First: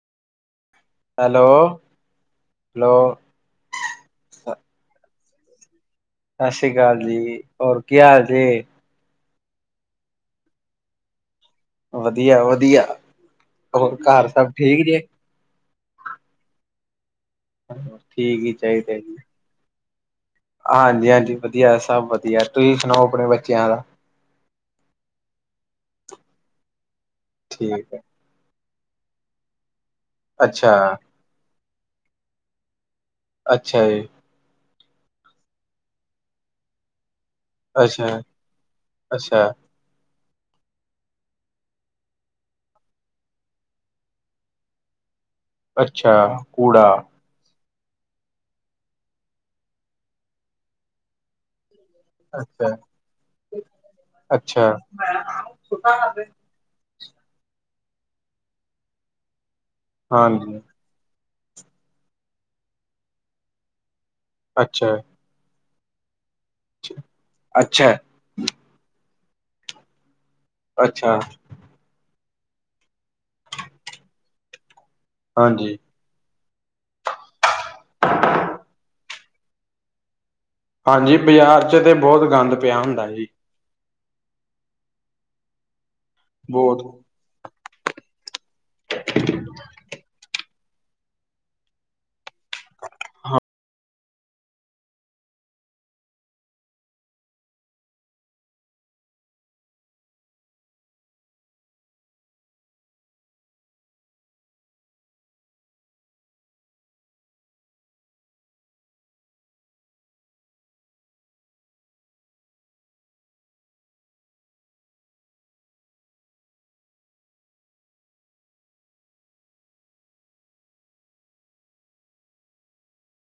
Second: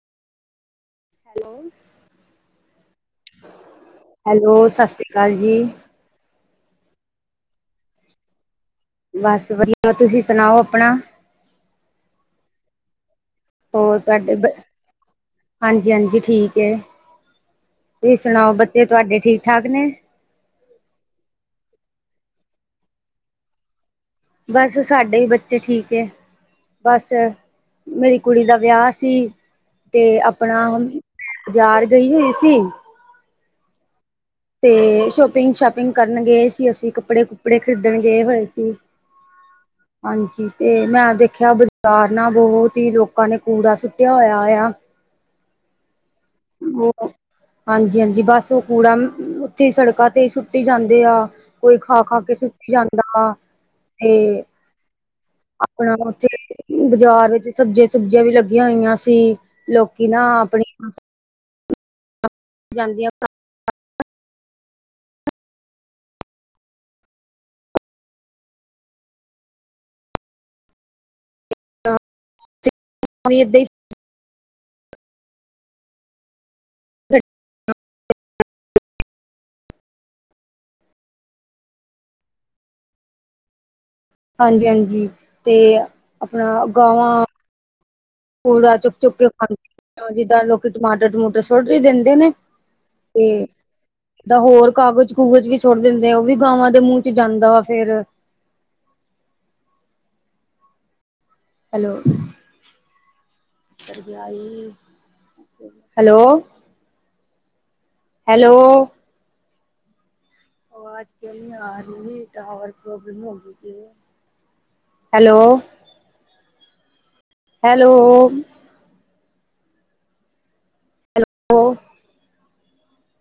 Hello hello hello, ਸਤਿ ਸ੍ਰੀ ਅਕਾਲ ਜੀ ਸਤਿ ਸ੍ਰੀ ਅਕਾਲ ਜੀ, ਹੋਰ ਕੀ ਹਾਲ ਜੈ ਬਸ ਵਧੀਆ, ਤੁਸੀਂ ਸੁਣਾਓ ਆਪਣਾ ਵਧੀਆ ਵਧੀਆ, ਹੋਰ ਘਰ ਸਭ ਠੀਕ ਜੇ ਹਾਂਜੀ ਹਾਂਜੀ ਠੀਕ ਹੈ, ਤੁਸੀਂ ਠੀਕ ਹੀ ਸੁਣਾਓ ਬੱਚੇ ਚਾਹੀਦਾ ਜੀ ਤੁਹਾਡੇ ਠੀਕ ਠਾਕ ਨੇ ਹਾਂਜੀ ਹਾਂਜੀ ਵਧੀਆ ਸਭ ਵਧੀਆ, ਤੁਸੀਂ ਸੁਣਾਓ ਆਪਣੇ ਬੱਚਿਆਂ ਦਾ ਬਸ ਸਾਡੇ ਵੀ ਬੱਚੇ ਠੀਕ ਬਸ ਠੀਕ ਹੈ ਮੇਰੀ ਕੁੜੀ ਦਾ ਵਿਆਹ ਸੀ ਤੇ ਆਪਣਾ ਅੱਛਾ ਹੁਣ ਬਾਜ਼ਾਰ ਗਈ ਹੋਈ ਸੀ ਅੱਛਾ ਜੀ, ਤੇ ਸ਼ੋਪਿੰਗ ਸ਼ਾਪਿੰਗ ਕਰਨ ਗਏ ਸੀ ਅਸੀਂ ਕੱਪੜੇ ਕੱਪੜੇ ਖਰੀਦਣ ਅੱਛਾ ਗਏ ਹੋਏ ਸੀ ਅੱਛਾ ਹਾਂਜੀ, ਤੇ ਮੈਂ ਦੇਖਿਆ ਬਾਜ਼ਾਰ ਨਾ ਬਹੁਤ ਹੀ ਲੋਕਾਂ ਨੇ ਕੂੜਾ ਸੁੱਟਿਆ ਹੋਇਆ ਆ ਅੱਛਾ ਕੂੜਾ ਹਮ- ਹਾਂਜੀ ਹਾਂਜੀ, ਬਸ ਉਹ ਕੂੜਾ ਉੱਥੇ ਸੜਕਾਂ ਤੇ ਸੁੱਟੀ ਜਾਂਦੇ ਆ- ਕੋਈ ਖਾ ਖਾ ਕੇ ਸੁੱਟੀ ਅੱਛਾ ਜਾਂਦਾ ਵਾ ਤੇ ਹਾਂ ਆਪਣਾ ਉੱਥੇ, ਬਾਜ਼ਾਰ ਵਿੱਚ ਸਬਜ਼ੀਆਂ ਸੁਬਜੀਆਂ ਵੀ ਲੱਗੀਆਂ ਹੋਈਆਂ ਸੀ ਲੋਕੀ ਨਾ ਹਾਂਜੀ ਆਪਣੀ- ਜਾਂਦੀਆਂ ਅੱਛਾ ਅੱਛਾ ਅੱਛਾ ਏਦਾਂ ਹੀ ਹਾਂਜੀ ਹਾਂਜੀ, ਬਾਜ਼ਾਰ 'ਚ ਤੇ ਬਹੁਤ ਗੰਦ ਪਿਆ ਹੁੰਦਾ ਜੀ ਹਾਂਜੀ ਹਾਂਜੀ, ਤੇ ਆਪਣਾ ਬਹੁਤ ਗਾਵਾਂ ਕੂੜਾ ਚੁੱਕ ਚੁੱਕ ਕੇ ਖਾਂਦੇ, ਜਿੱਦਾਂ ਲੋਕੀ ਟਮਾਟਰ ਟਮੂਟਰ ਸੋਟ ਹੀ ਦਿੰਦੇ ਨੇ ਤੇ ਦਾ ਹੋਰ ਕਾਗਜ਼ ਕੂਗਜ਼ ਵੀ ਸੁਟ ਦਿੰਦੇ ਆ, ਉਹ ਵੀ ਗਾਵਾਂ ਦੇ ਮੂੰਹ ਚ ਜਾਂਦਾ ਵਾ ਫੇਰ ਹੈਲੋ ਹੈਲੋ ਹੈਲੋ ਆਵਾਜ ਕ ਨ ਆ ਰਹੀ ਹੈ, ਟਾਵਰ ਪ੍ਰੋਬ ਹੈਲੋ। ਹੈਲੋ। [unintelligible]